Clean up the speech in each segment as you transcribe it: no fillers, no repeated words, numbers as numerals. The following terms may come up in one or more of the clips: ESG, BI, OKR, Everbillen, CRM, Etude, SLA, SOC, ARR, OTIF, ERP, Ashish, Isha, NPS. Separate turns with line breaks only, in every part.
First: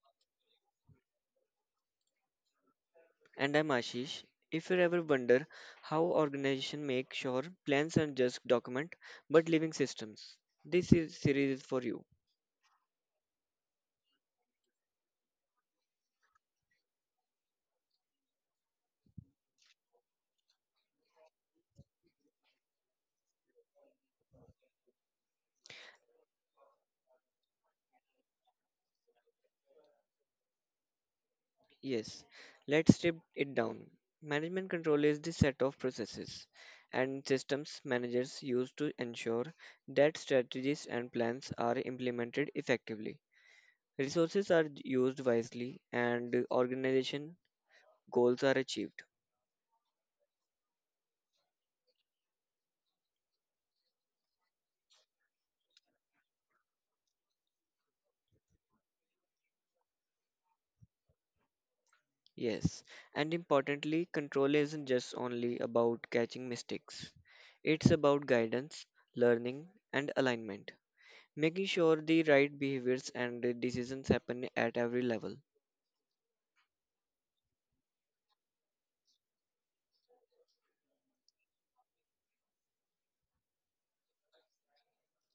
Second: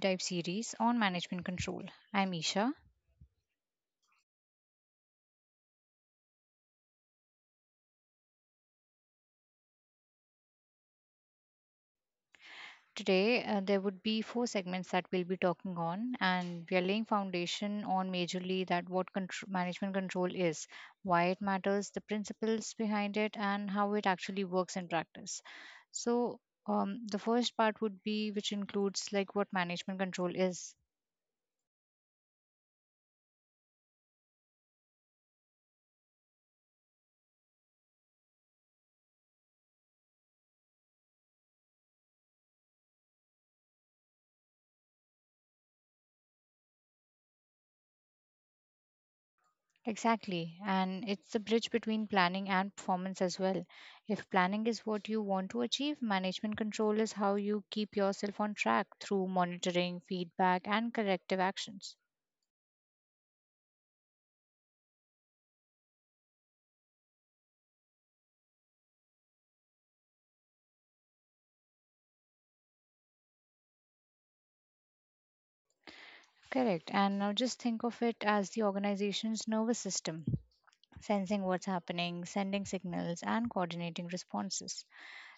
dive series on management control. I'm Isha.
And I'm Ashish. If you ever wonder how organizations make sure plans are just document but living systems, this is series is for you.
Today there would be four segments that we'll be talking on, and we are laying foundation on majorly that what management control is, why it matters, the principles behind it, and how it actually works in practice. So the first part would be which includes like what management control is.
Yes, let's strip it down. Management control is the set of processes and systems managers use to ensure that strategies and plans are implemented effectively. Resources are used wisely and organization goals are achieved.
Exactly. And it's the bridge between planning and performance as well. If planning is what you want to achieve, management control is how you keep yourself on track through monitoring, feedback, and corrective actions.
Yes, and importantly, control isn't just only about catching mistakes. It's about guidance, learning, and alignment, making sure the right behaviors and the decisions happen at every level.
Correct. And now just think of it as the organization's nervous system, sensing what's happening, sending signals, and coordinating responses.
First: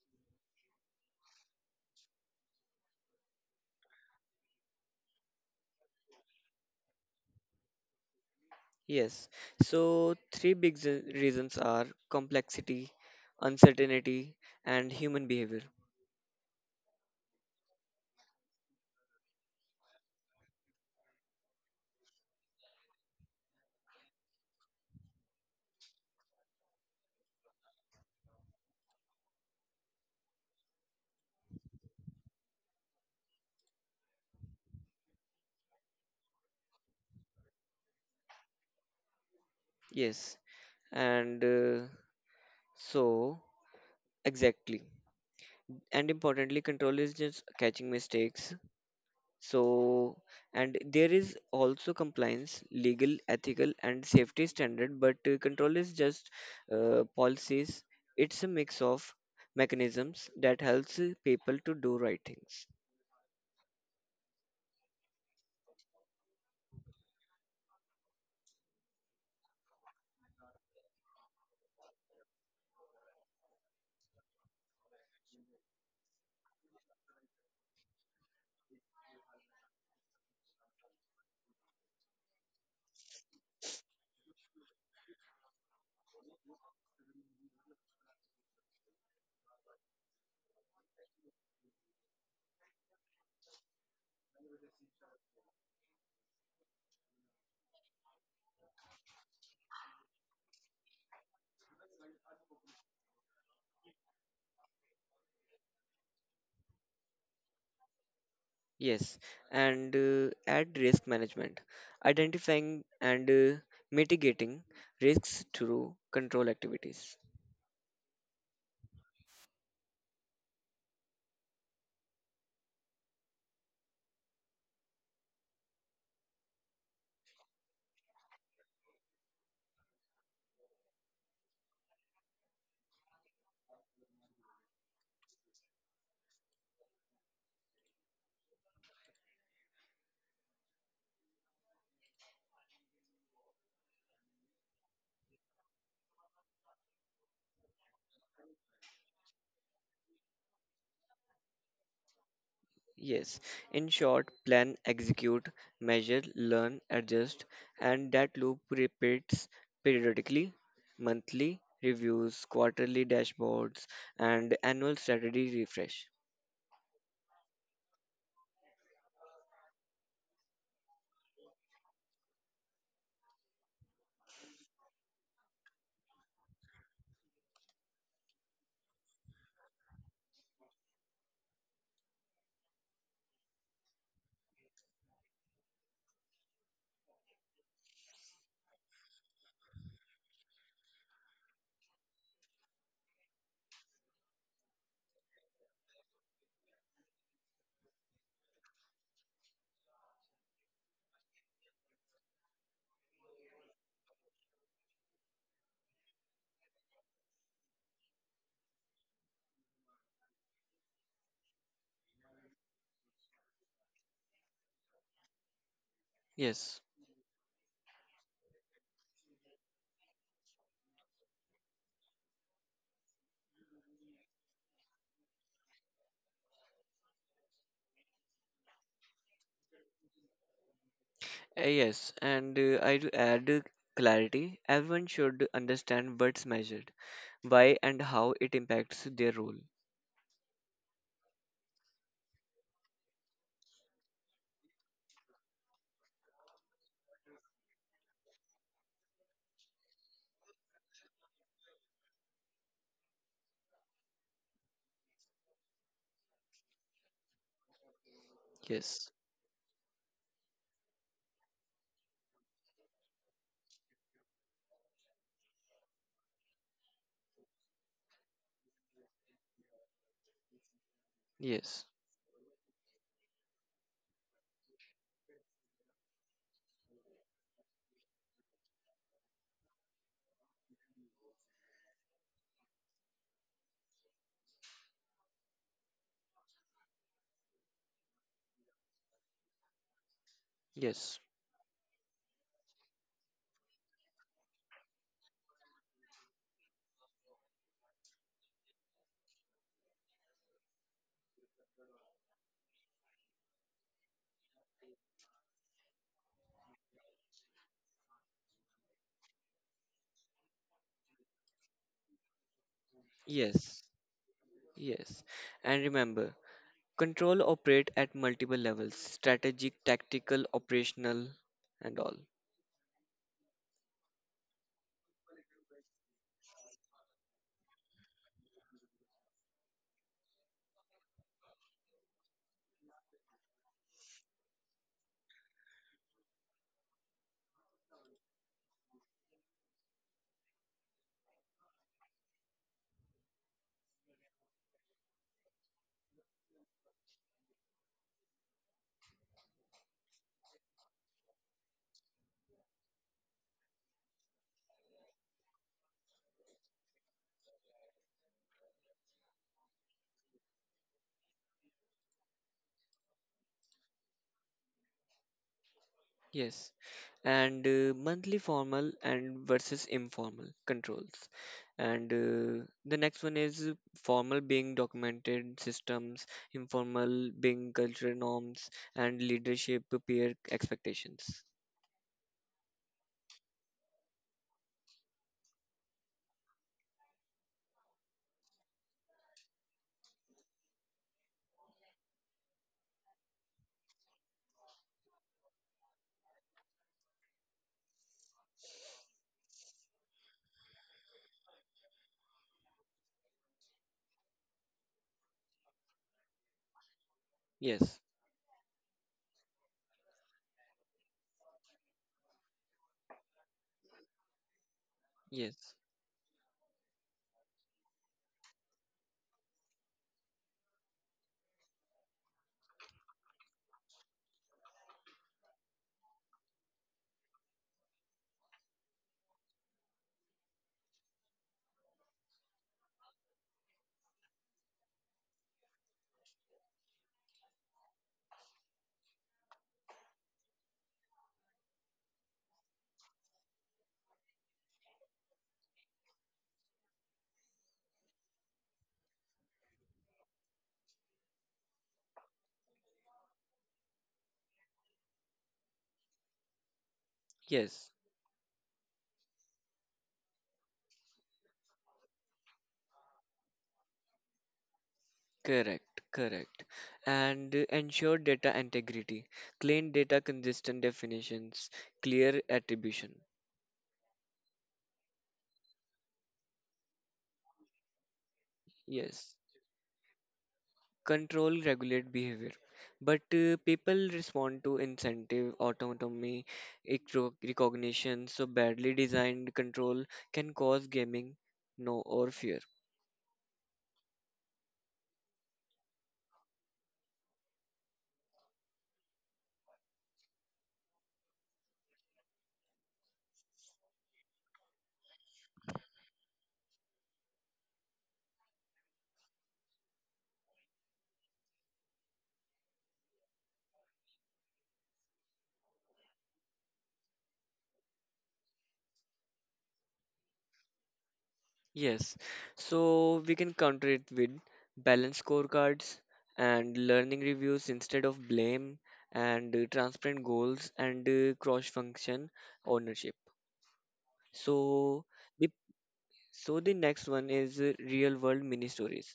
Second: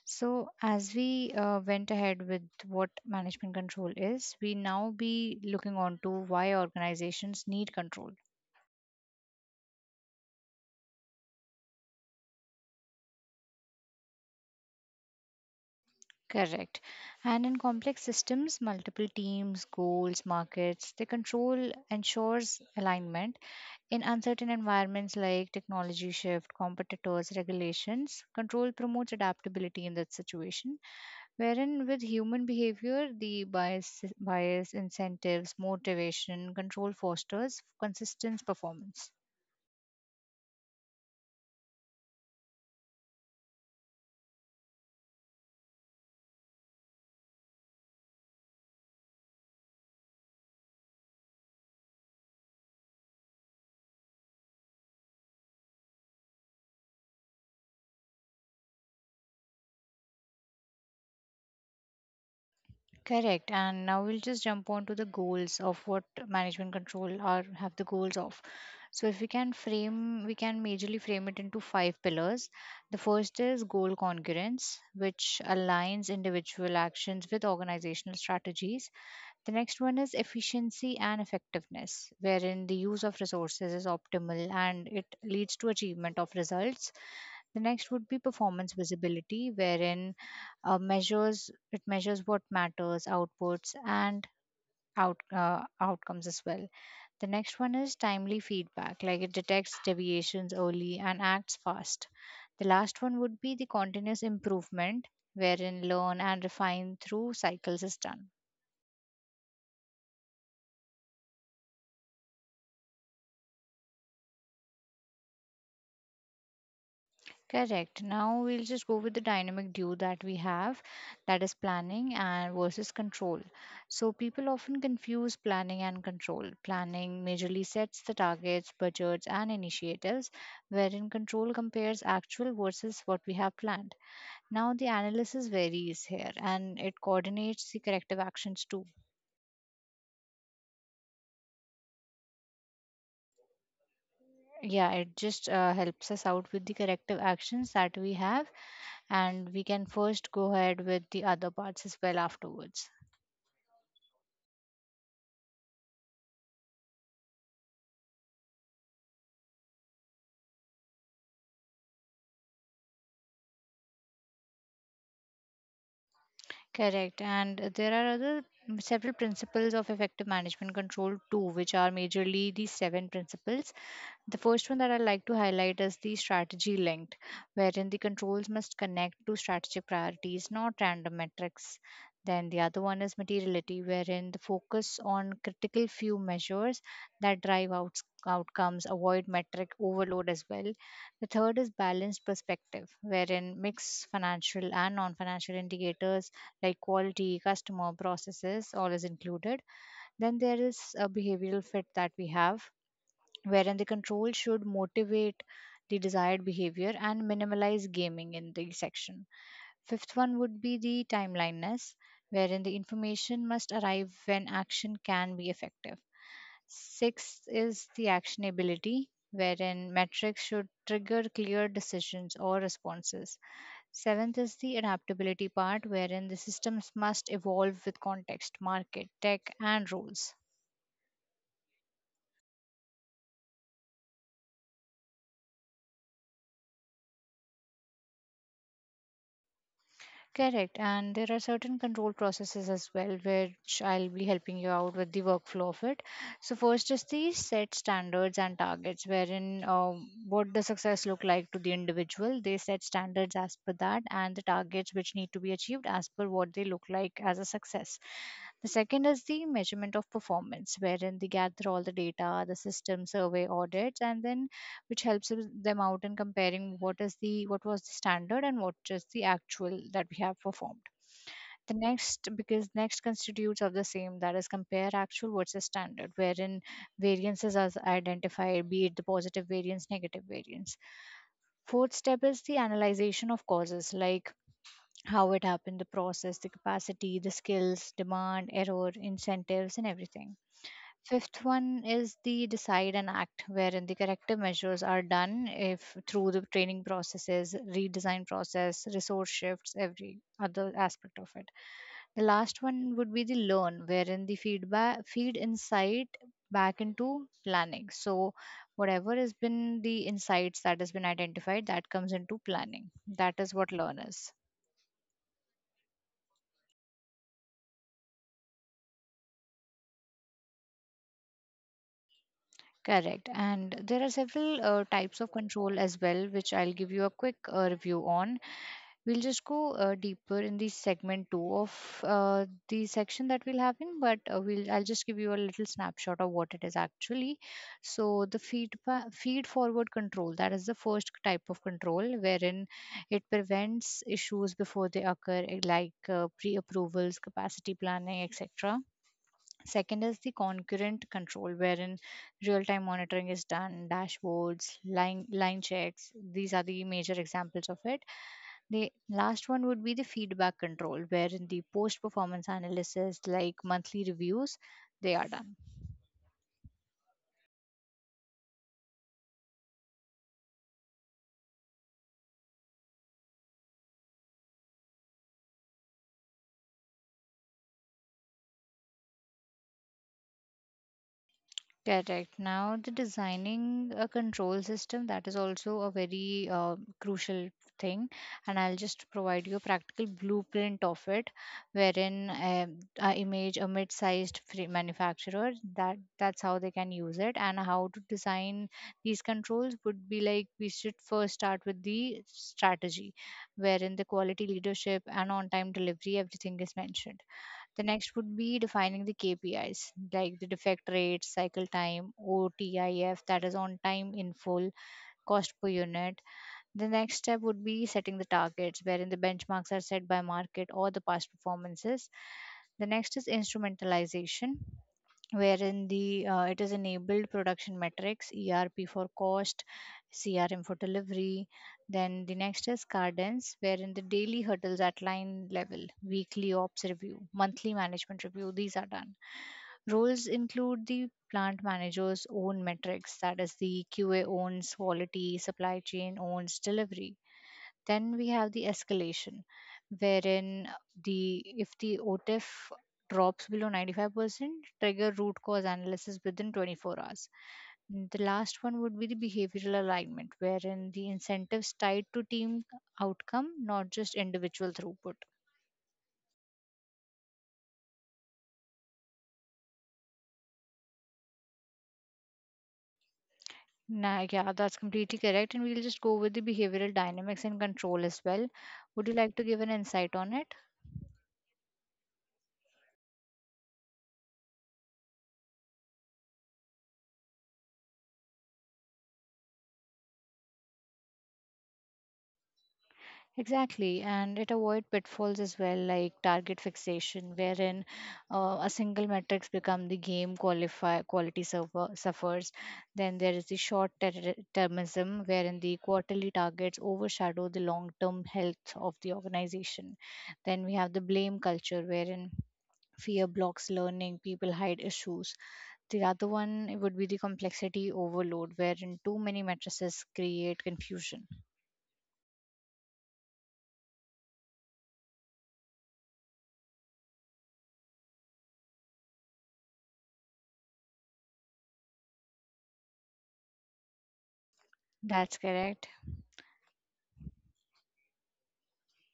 So, as we went ahead with what management control is, we now be looking on to why organizations need control.
Yes, so three big reasons are complexity, uncertainty, and human behavior.
Correct. And in complex systems, multiple teams, goals, markets, the control ensures alignment. In uncertain environments like technology shift, competitors, regulations, control promotes adaptability in that situation. Wherein with human behavior, the bias incentives, motivation, control fosters consistent performance.
Yes, and so exactly. And importantly, control is just catching mistakes. So, and there is also compliance, legal, ethical, and safety standard, but control is just policies. It's a mix of mechanisms that helps people to do right things.
Correct. And now we'll just jump on to the goals of what management control are have the goals of. So if we can frame, we can majorly frame it into five pillars. The first is goal congruence, which aligns individual actions with organizational strategies. The next one is efficiency and effectiveness, wherein the use of resources is optimal and it leads to achievement of results. The next would be performance visibility, wherein measures it measures what matters, outputs, and outcomes as well. The next one is timely feedback, like it detects deviations early and acts fast. The last one would be the continuous improvement, wherein learn and refine through cycles is done.
Yes, and at risk management, identifying and mitigating risks through control activities.
Correct. Now we'll just go with the dynamic duo that we have, that is planning and versus control. So people often confuse planning and control. Planning majorly sets the targets, budgets, and initiatives, wherein control compares actual versus what we have planned. Now the analysis varies here, and it coordinates the corrective actions too. Yeah, it just helps us out with the corrective actions that we have, and we can first go ahead with the other parts as well afterwards.
Yes, in short, plan, execute, measure, learn, adjust, and that loop repeats periodically, monthly reviews, quarterly dashboards, and annual strategy refresh.
Correct. And there are other several principles of effective management control too, which are majorly these seven principles. The first one that I like to highlight is the strategy linked, wherein the controls must connect to strategic priorities, not random metrics. Then the other one is materiality, wherein the focus on critical few measures that outcomes, avoid metric overload as well. The third is balanced perspective, wherein mix financial and non financial indicators like quality, customer, processes, all is included. Then there is a behavioral fit that we have, wherein the control should motivate the desired behavior and minimize gaming in the section. Fifth one would be the timeliness, wherein the information must arrive when action can be effective.
Yes,
Sixth is the actionability, wherein metrics should trigger clear decisions or responses. Seventh is the adaptability part, wherein the systems must evolve with context, market, tech, and rules.
yes, and I do add clarity. Everyone should understand what's measured, why, and how it impacts their role.
Correct. And there are certain control processes as well, which I'll be helping you out with the workflow of it. So, first is the set standards and targets, wherein what does success look like to the individual. They set standards as per that and the targets which need to be achieved as per what they look like as a success. The second
Yes,
is the measurement of performance, wherein they gather all the data, the system survey audits, and then which helps them out in comparing what was the standard and what is the actual that we have performed. The
yes,
next because next constitutes of the same, that is compare actual versus standard, wherein variances are identified, be it the positive variance, negative variance. Fourth step is the analyzation of causes, like how it happened, the process, the capacity, the skills, demand, error, incentives, and everything.
yes,
Fifth one is the decide and act, wherein the corrective measures are done if through the training processes, redesign process, resource shifts, every other aspect of it. The last one would be the learn, wherein the feedback feed insight back into planning. So whatever has been the insights that has been identified, that comes into planning. That is what
yes,
learn is.
yes. And remember, control operate at multiple levels, strategic, tactical, operational, and all.
Correct. And there are several types of control as well, which I'll give you a quick review on. We'll just go deeper in the segment two of the section that we'll have in, but we'll I'll just give you a little snapshot of what it is actually. So the feed forward control, that is the first type of control, wherein it prevents issues before they occur, eh, like pre-approvals, capacity planning, etc. Second is the concurrent control, wherein real-time monitoring is done, dashboards, line checks. These are the major examples of it. The last one would be the feedback control, wherein the post performance analysis, like monthly reviews, they are done.
Yes. And monthly formal and versus informal controls. And the next one is formal being documented systems, informal being cultural norms, and leadership peer expectations.
Correct. Now, the designing a control system, that is also a very crucial thing, and I'll just provide you a practical blueprint of it, wherein I image a mid-sized free manufacturer, that's how they can use it. And how to design these controls would be like we should first start with the strategy, wherein the quality leadership and on-time delivery everything is mentioned. The
Yes,
next would be defining the KPIs, like the defect rate, cycle time, OTIF, that is on time in full, cost per
yes,
unit. The next step would be setting the targets, wherein the benchmarks are set by market or the past performances. The next is instrumentalization, wherein the it is enabled production metrics, ERP for cost, CRM for delivery. Then the next is cadence, wherein the daily hurdles at line level, weekly ops review, monthly management review, these are done. Roles include the plant manager's own metrics, that is the QA owns quality, supply chain owns delivery. Then we have the escalation, wherein the if the OTIF drops below 95%, trigger root cause analysis within 24 hours.
yes.
The last one would be the behavioral alignment, wherein the incentives tied to team outcome, not just individual throughput.
Correct. And ensure data integrity, clean data, consistent definitions, clear attribution.
Nah, yeah, that's completely correct. And we'll just go with the behavioral dynamics and control as well. Would you
Yes,
like to give an insight on it?
control regulate behavior. But people respond to incentive, autonomy, recognition, so badly designed control can cause gaming, no, or fear.
Exactly, and it avoid pitfalls as well, like target fixation, wherein a single metrics become the game, qualify suffers. Then there is the termism, wherein the quarterly targets overshadow the long-term health of the organization. Then we have the blame culture, wherein fear blocks learning, people hide issues. The other one would be the complexity overload, wherein too many matrices create confusion.
Yes, so we can counter it with balanced scorecards and learning reviews instead of blame, and transparent goals and cross-function ownership. So
That's
the
correct.
so the next one is real-world mini stories.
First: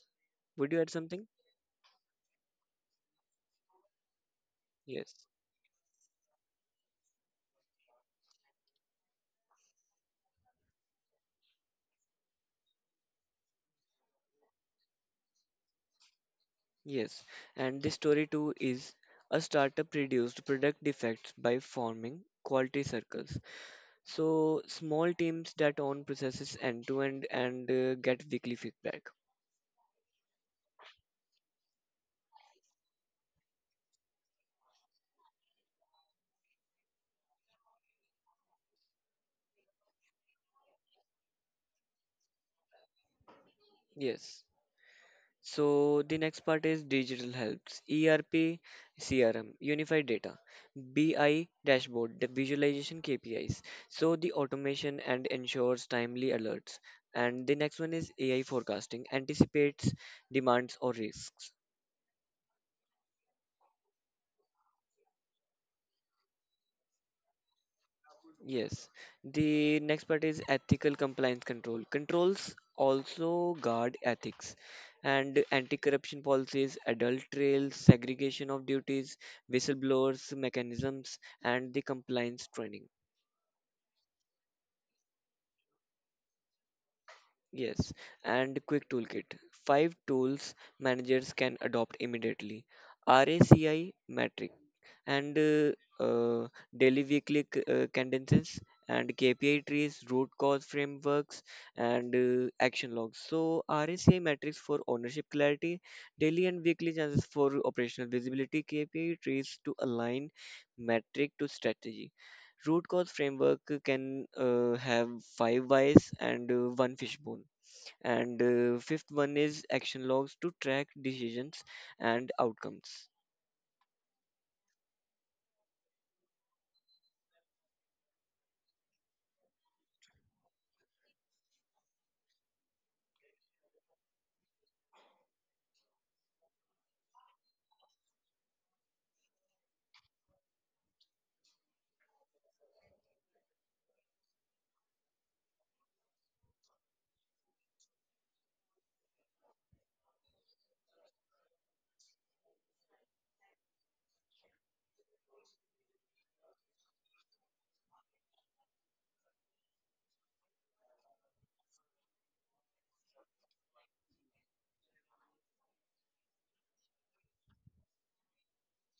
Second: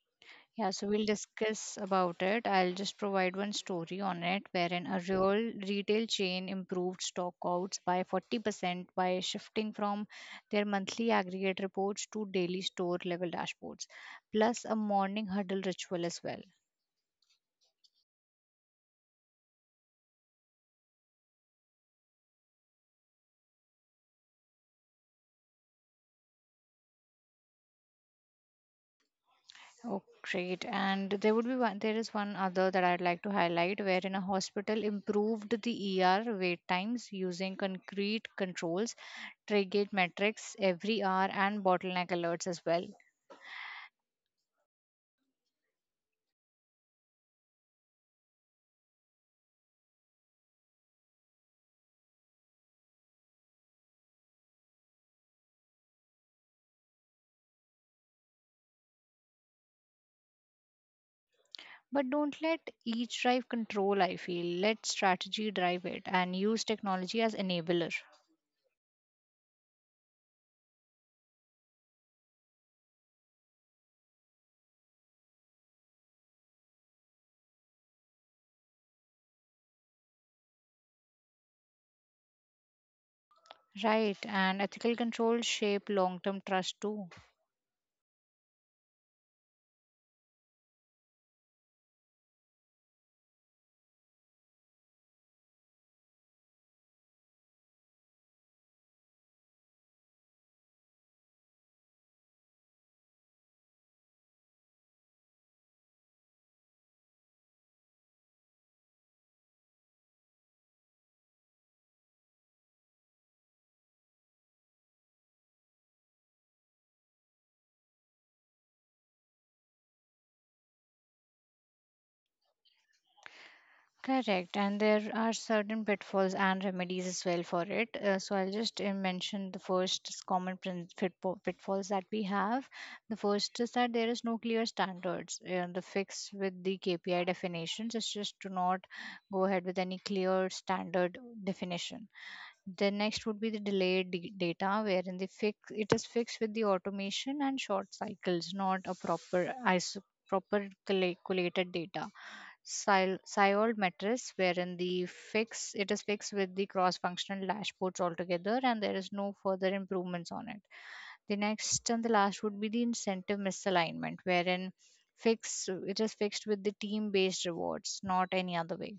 Yeah,
Would you
so
add
we'll
something?
discuss about it. I'll just provide one story on it wherein a
Yes,
real retail chain improved stockouts by 40% by shifting from their monthly aggregate reports to daily store level dashboards, plus a morning huddle ritual as well.
yes. And this story too is a startup reduced product defects by forming quality circles. So small teams that own processes end to end and get weekly feedback.
Oh, great. And there is one other that I'd like to highlight, wherein a hospital improved the ER wait times using concrete controls, triggered metrics every hour, and bottleneck alerts as well.
Yes. So the next part is digital helps. ERP, CRM, unified data, BI dashboard, the visualization KPIs. So the automation and ensures timely alerts. And the next one is AI forecasting, anticipates demands or risks.
But don't let each drive control, I feel. Let strategy drive it and use technology as enabler.
Yes. The next part is ethical compliance control. Controls also guard ethics and anti-corruption policies, adult trails, segregation of duties, whistleblowers mechanisms, and the compliance training.
Right, and ethical control shape long term trust too.
Yes. And quick toolkit. Five tools managers can adopt immediately. RACI matrix, and uh, daily weekly cadences and KPI trees, root cause frameworks, and action logs. So RSA metrics for ownership clarity, daily and weekly chances for operational visibility, KPI trees to align metric to strategy. Root cause framework can have 5 whys and one fishbone. And fifth one is action logs to track decisions and outcomes.
Correct, and there are certain pitfalls and remedies as well for it. So I'll just mention the first is common pitfalls that we have. The first is that there is no clear standards. The fix with the KPI definitions is just do not go ahead with any clear standard definition. The next would be the data, wherein the fix it is fixed with the automation and short cycles, not a proper calculated data. Sciold matrix, wherein the fix it is fixed with the cross-functional dashboards altogether, and there is no further improvements on it. The next and the last would be the incentive misalignment, wherein fix it is fixed with the team-based rewards, not any other way.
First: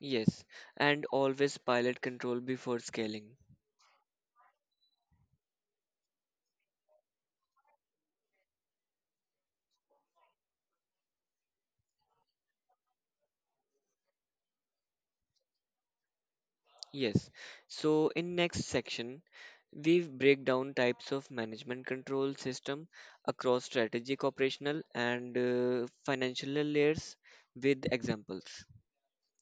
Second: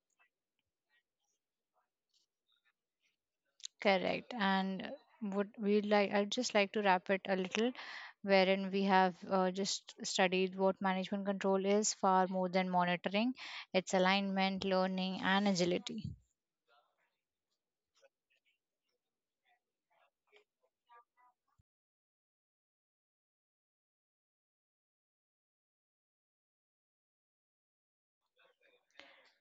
Yes, and always pilot control before scaling.
Correct. And would we like, I'd just like to wrap it a little, wherein we have just studied what management control is far more than monitoring, its alignment, learning, and agility.
Yes. So in next section, we break down types of management control system across strategic, operational, and financial layers with examples.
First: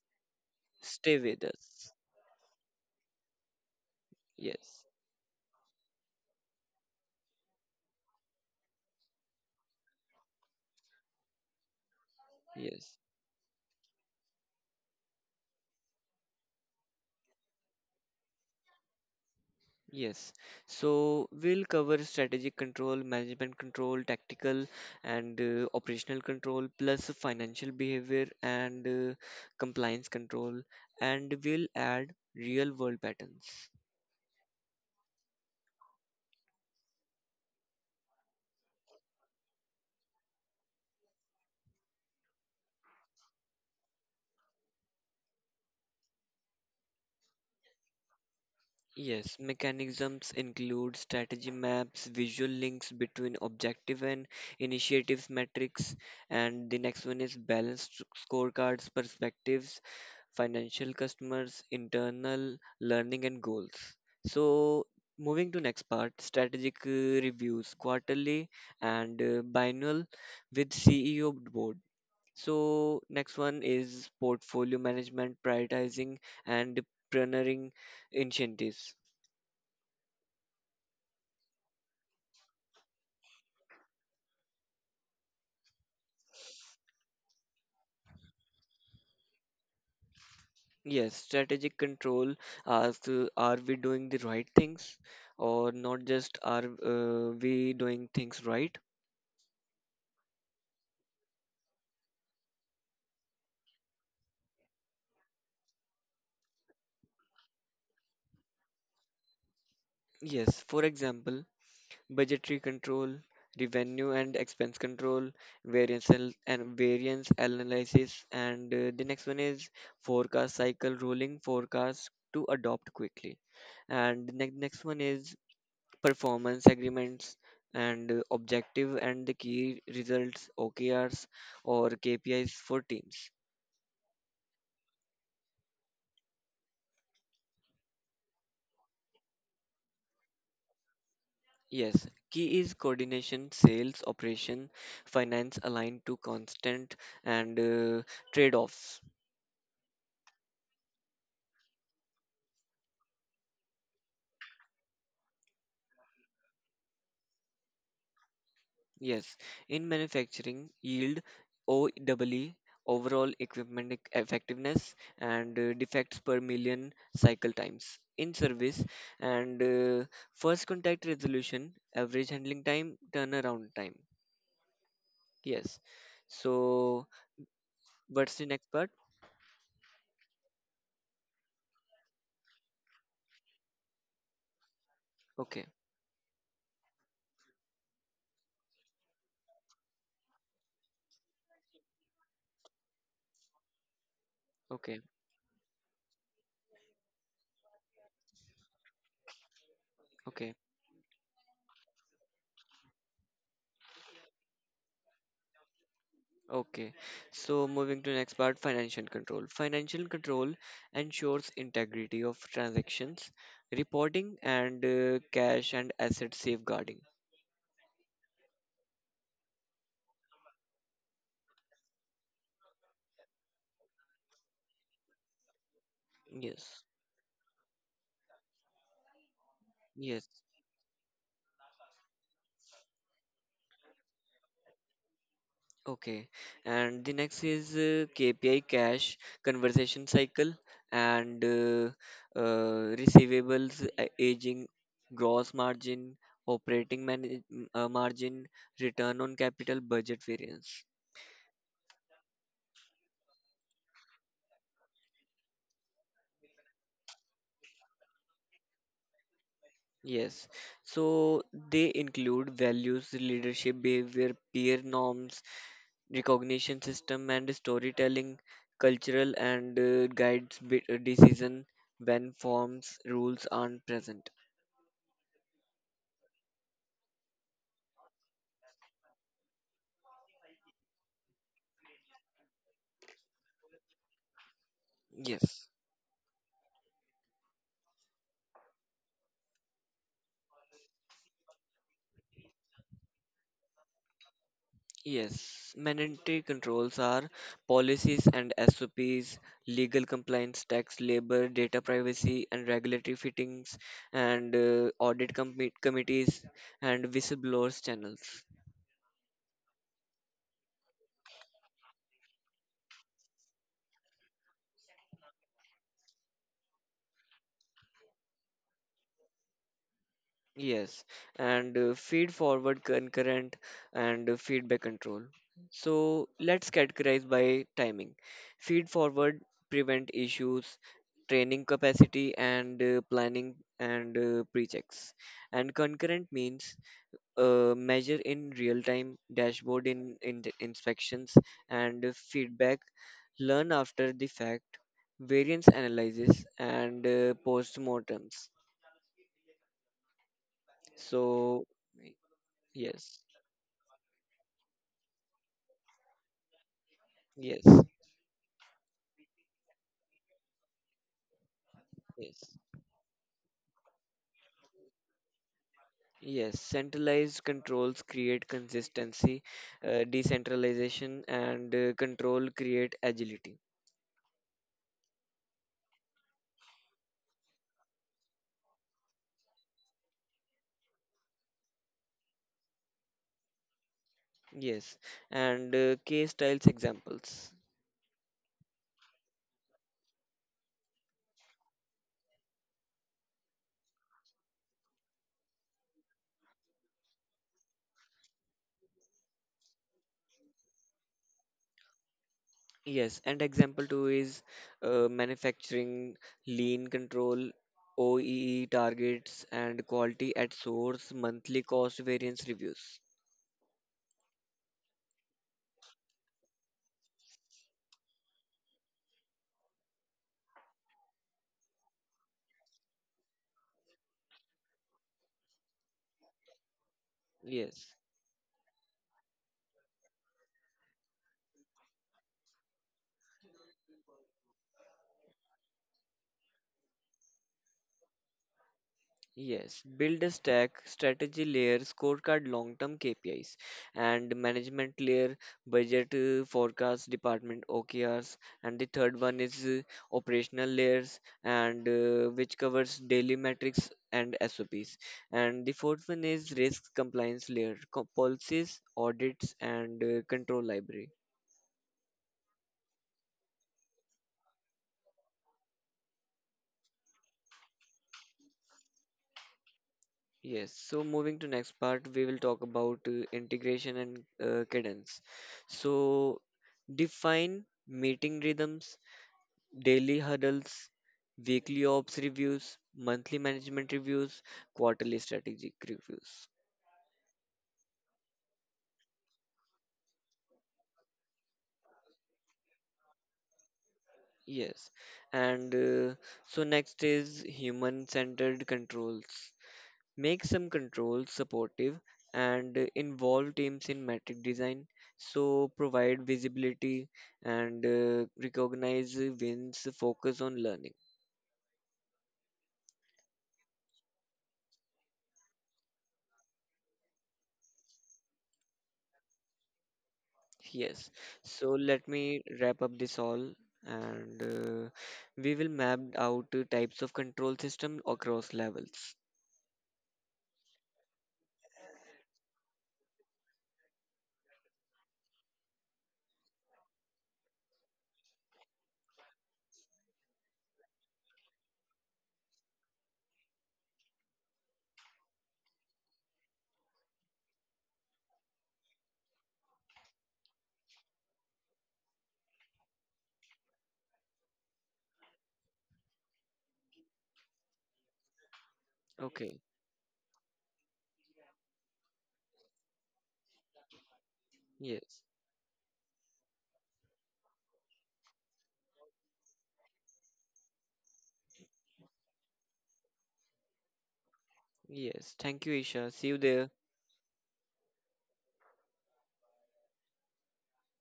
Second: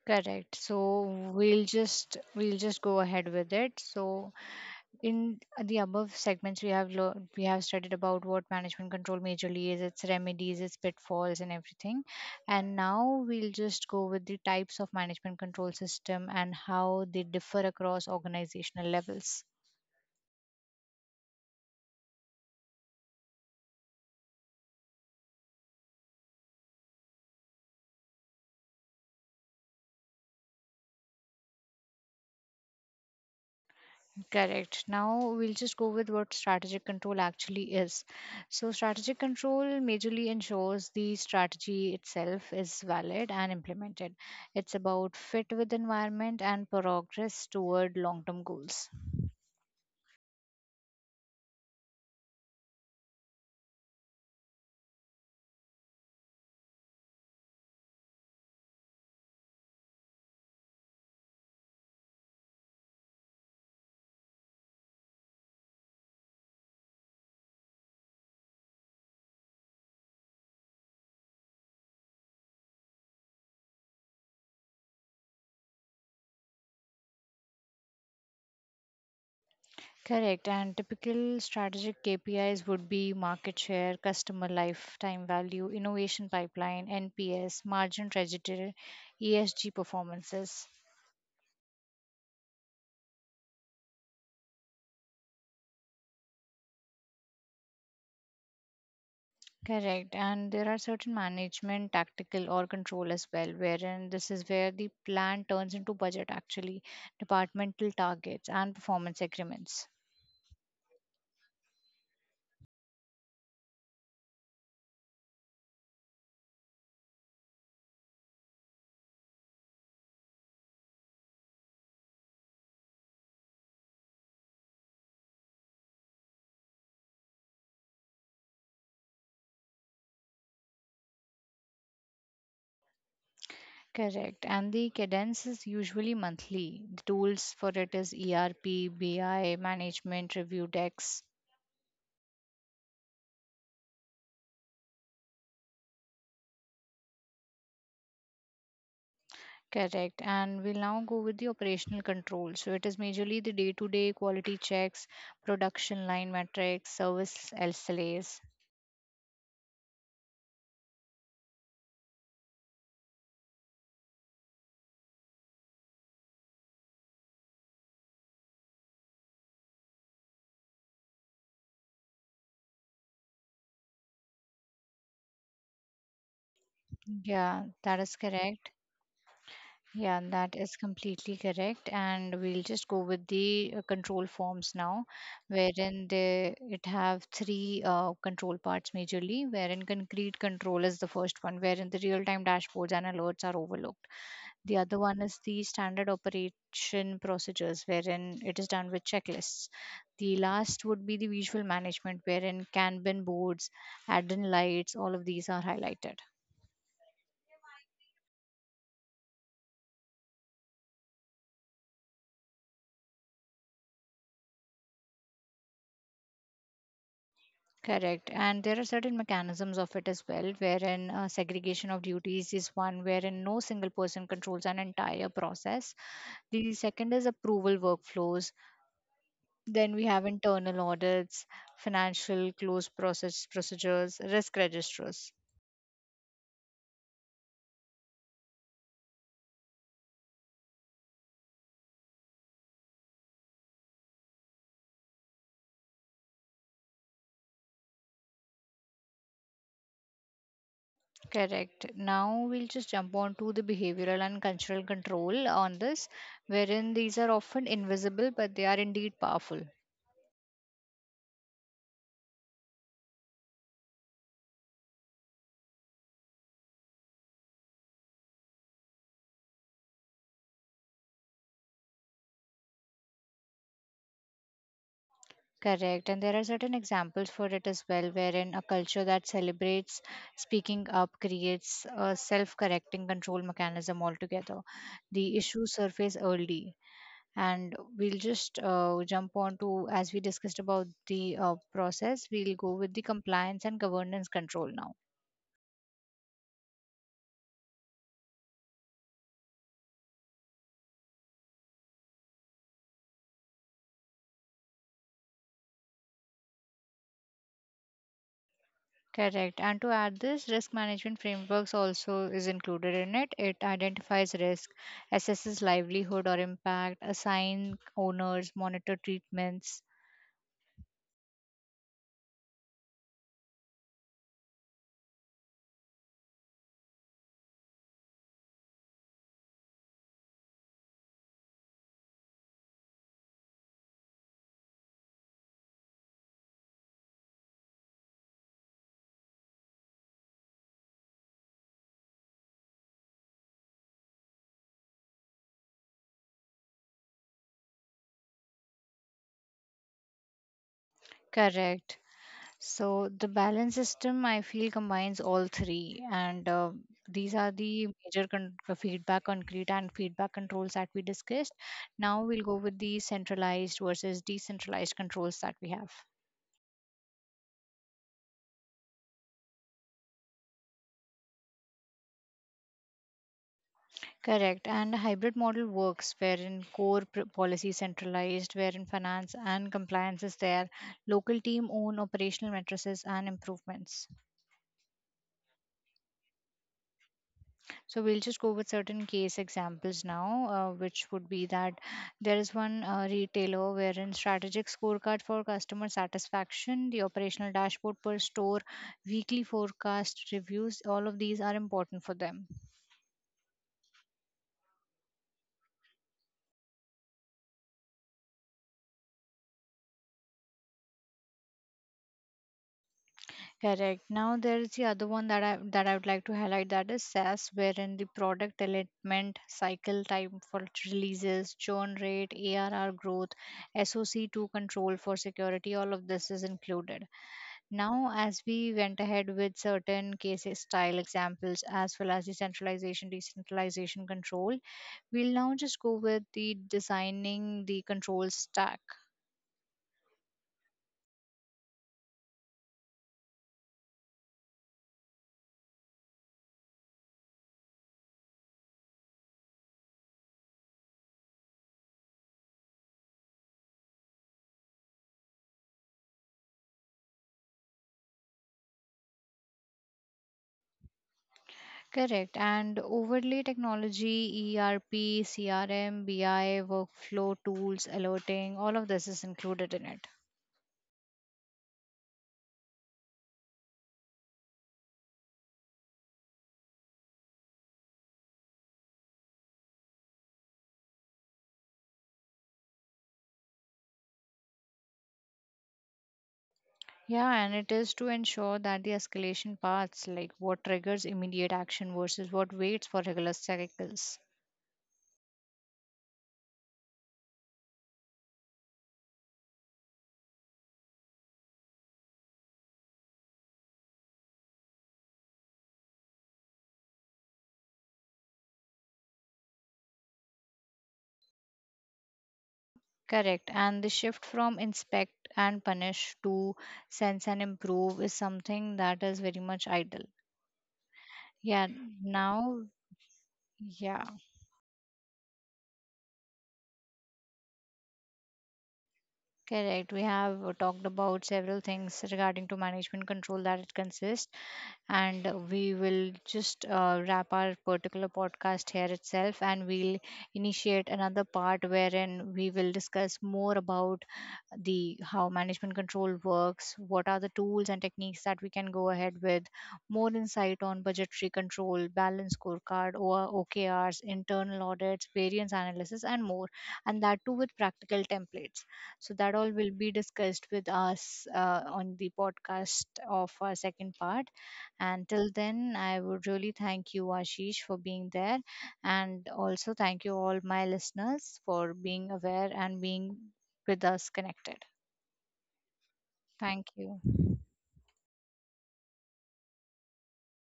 Correct. So
Stay with
we'll
us.
just we'll just go ahead with it. So
Yes.
in the above segments we have we have studied about what management control majorly is, its remedies, its pitfalls, and everything. And
Yes.
now we'll just go with the types of management control system and how they differ across organizational levels.
Yes, so we'll cover strategic control, management control, tactical and operational control, plus financial behavior and compliance control, and we'll add real world patterns.
Correct. Now we'll just go with what strategic control actually is. So, strategic control majorly ensures the strategy itself is valid and implemented. It's about fit with environment and progress toward long term goals.
Yes, mechanisms include strategy maps, visual links between objective and initiatives metrics, and the next one is balanced scorecards, perspectives financial customers, internal learning and goals. So moving to next part, strategic reviews, quarterly and biennial with CEO board. So next one is portfolio management, prioritizing and pioneering initiatives.
Correct. And typical strategic KPIs would be market share, customer lifetime value, innovation pipeline, NPS, margin trajectory, ESG performances.
Yes, strategic control asks, are we doing the right things, or not just are we doing things right?
Correct. And there are certain management, tactical, or control as well, wherein this is where the plan turns into budget actually, departmental targets, and performance agreements.
Yes, for example, budgetary control, revenue and expense control, variance analysis, and the next one is forecast cycle, rolling forecast to adopt quickly. And the next one is performance agreements and objective and the key results OKRs or KPIs for teams.
Correct. And the cadence is usually monthly. The tools for it is ERP, BI, management review decks.
Yes, key is coordination, sales, operation, finance aligned to constant and trade-offs.
Correct. And we'll now go with the operational control. So it is majorly the day-to-day quality checks, production line metrics, service SLAs.
Yes, in manufacturing, yield, OEE, overall equipment effectiveness, and defects per million cycle times. In service, and first contact resolution, average handling time, turnaround time. Yes. So,
Yeah, that is
what's the next
correct.
part?
Yeah, that is completely correct. And we'll just go with the control forms now,
Okay,
wherein they it have three control parts majorly, wherein concrete control is the first one, wherein the real-time dashboards and alerts are overlooked. The other
okay,
one is the standard operation procedures, wherein it is done with checklists. The
okay.
last would be the visual management, wherein Kanban boards, add-in lights, all of these are highlighted.
Okay, so moving to next part, financial control. Financial control ensures integrity of transactions, reporting, and cash and asset safeguarding.
Correct. And there are certain mechanisms of it as well, wherein segregation of duties is one, wherein no single person controls an entire process. The
Yes,
second is approval workflows. Then we
yes.
have internal audits, financial close process procedures, risk registers.
Okay, and the next is KPI cash conversion cycle and receivables aging, gross margin, operating margin, return on capital, budget variance.
Correct. Now we'll just jump on to the behavioral and cultural control on this, wherein these are often invisible but they are indeed powerful.
Yes, so they include values, leadership, behavior, peer norms, recognition system, and storytelling, cultural and guides decision when forms rules aren't present.
Correct. And there are certain examples for it as well, wherein a culture that celebrates speaking up creates a self correcting control mechanism altogether. The
Yes,
issues surface early. And we'll just jump on to, as we discussed about the process, we'll go with the compliance and governance control now.
yes. Mandatory controls are policies and SOPs, legal compliance, tax, labor, data privacy, and regulatory fittings, and audit committees and whistleblowers channels.
Correct. And to add this, risk management frameworks also is included in it. It identifies risk, assesses livelihood or impact, assign owners, monitor treatments.
Yes, and feed forward concurrent and feedback control. So let's categorize by timing. Feed forward prevent issues, training capacity, and planning and pre-checks. And concurrent means measure in real time, dashboard in the inspections, and feedback. Learn after the fact, variance analysis, and post-mortems. So
Correct. So
yes.
the balance system, I feel, combines all three, and these are
Yes,
the major feedback concrete and feedback controls that we discussed. Now we'll go
yes,
with the centralized versus decentralized controls that we have.
yes. Centralized controls create consistency, decentralization and control create agility.
Correct. And hybrid model works wherein policy centralized, wherein finance and compliance is there, local team own operational matrices and improvements.
Yes, and case styles examples.
So we'll just go with certain case examples now, which would be that there is one retailer wherein strategic scorecard for customer satisfaction, the operational dashboard per store, weekly forecast reviews, all of these are important for them.
Yes, and example two is manufacturing lean control, OEE targets, and quality at source monthly cost variance reviews.
Correct. Now there is the other one that I would like to highlight, that is SaaS, wherein the product development cycle time for releases, churn rate, ARR growth, SOC to control for security, all of this is included.
Yes,
Now, as we went ahead with certain cases style examples as well as the centralization, decentralization control, we'll now just go with the designing the control stack.
Yes, build a stack, strategy layer, scorecard, long term KPIs, and management layer, budget, forecast, department OKRs, and the third one is operational layers, and which covers daily metrics and SOPs. And the fourth one is risk compliance layer, policies, audits, and control library.
Correct. And overlay technology, ERP, CRM, BI, workflow tools, alerting, all of this is included in it.
Yes, so moving to next part, we will talk about integration and cadence. So define meeting rhythms, daily huddles, weekly ops reviews, monthly management reviews, quarterly strategic reviews.
Yeah, and it is to ensure that the escalation paths, like what triggers immediate action versus what waits for regular cycles.
Yes, and so next is human centered controls. Make some controls supportive and involve teams in metric design, so provide visibility and recognize wins, focus on learning.
Correct. And the shift from inspect and punish to sense and improve is something that is very much idle.
Yes,
Yeah,
so let me
now,
wrap up this all.
yeah.
And we will map out types of control system across levels.
Correct. We have talked about several things regarding to management control that it consists, and we will just wrap our particular podcast here itself, and we'll initiate another part wherein we will discuss more about the how management control works, what are the tools and techniques that we can go ahead with, more insight on budgetary control, balance scorecard or OKRs, internal audits, variance analysis, and more, and that too with practical templates, so that all
Okay.
will be discussed with us on the podcast of our second part. And
Yes.
till then, I would really thank you, Ashish, for being there. And also, thank you, all my listeners, for being aware and being with us connected.
Yes, thank you, Isha. See you
Thank
there.
you.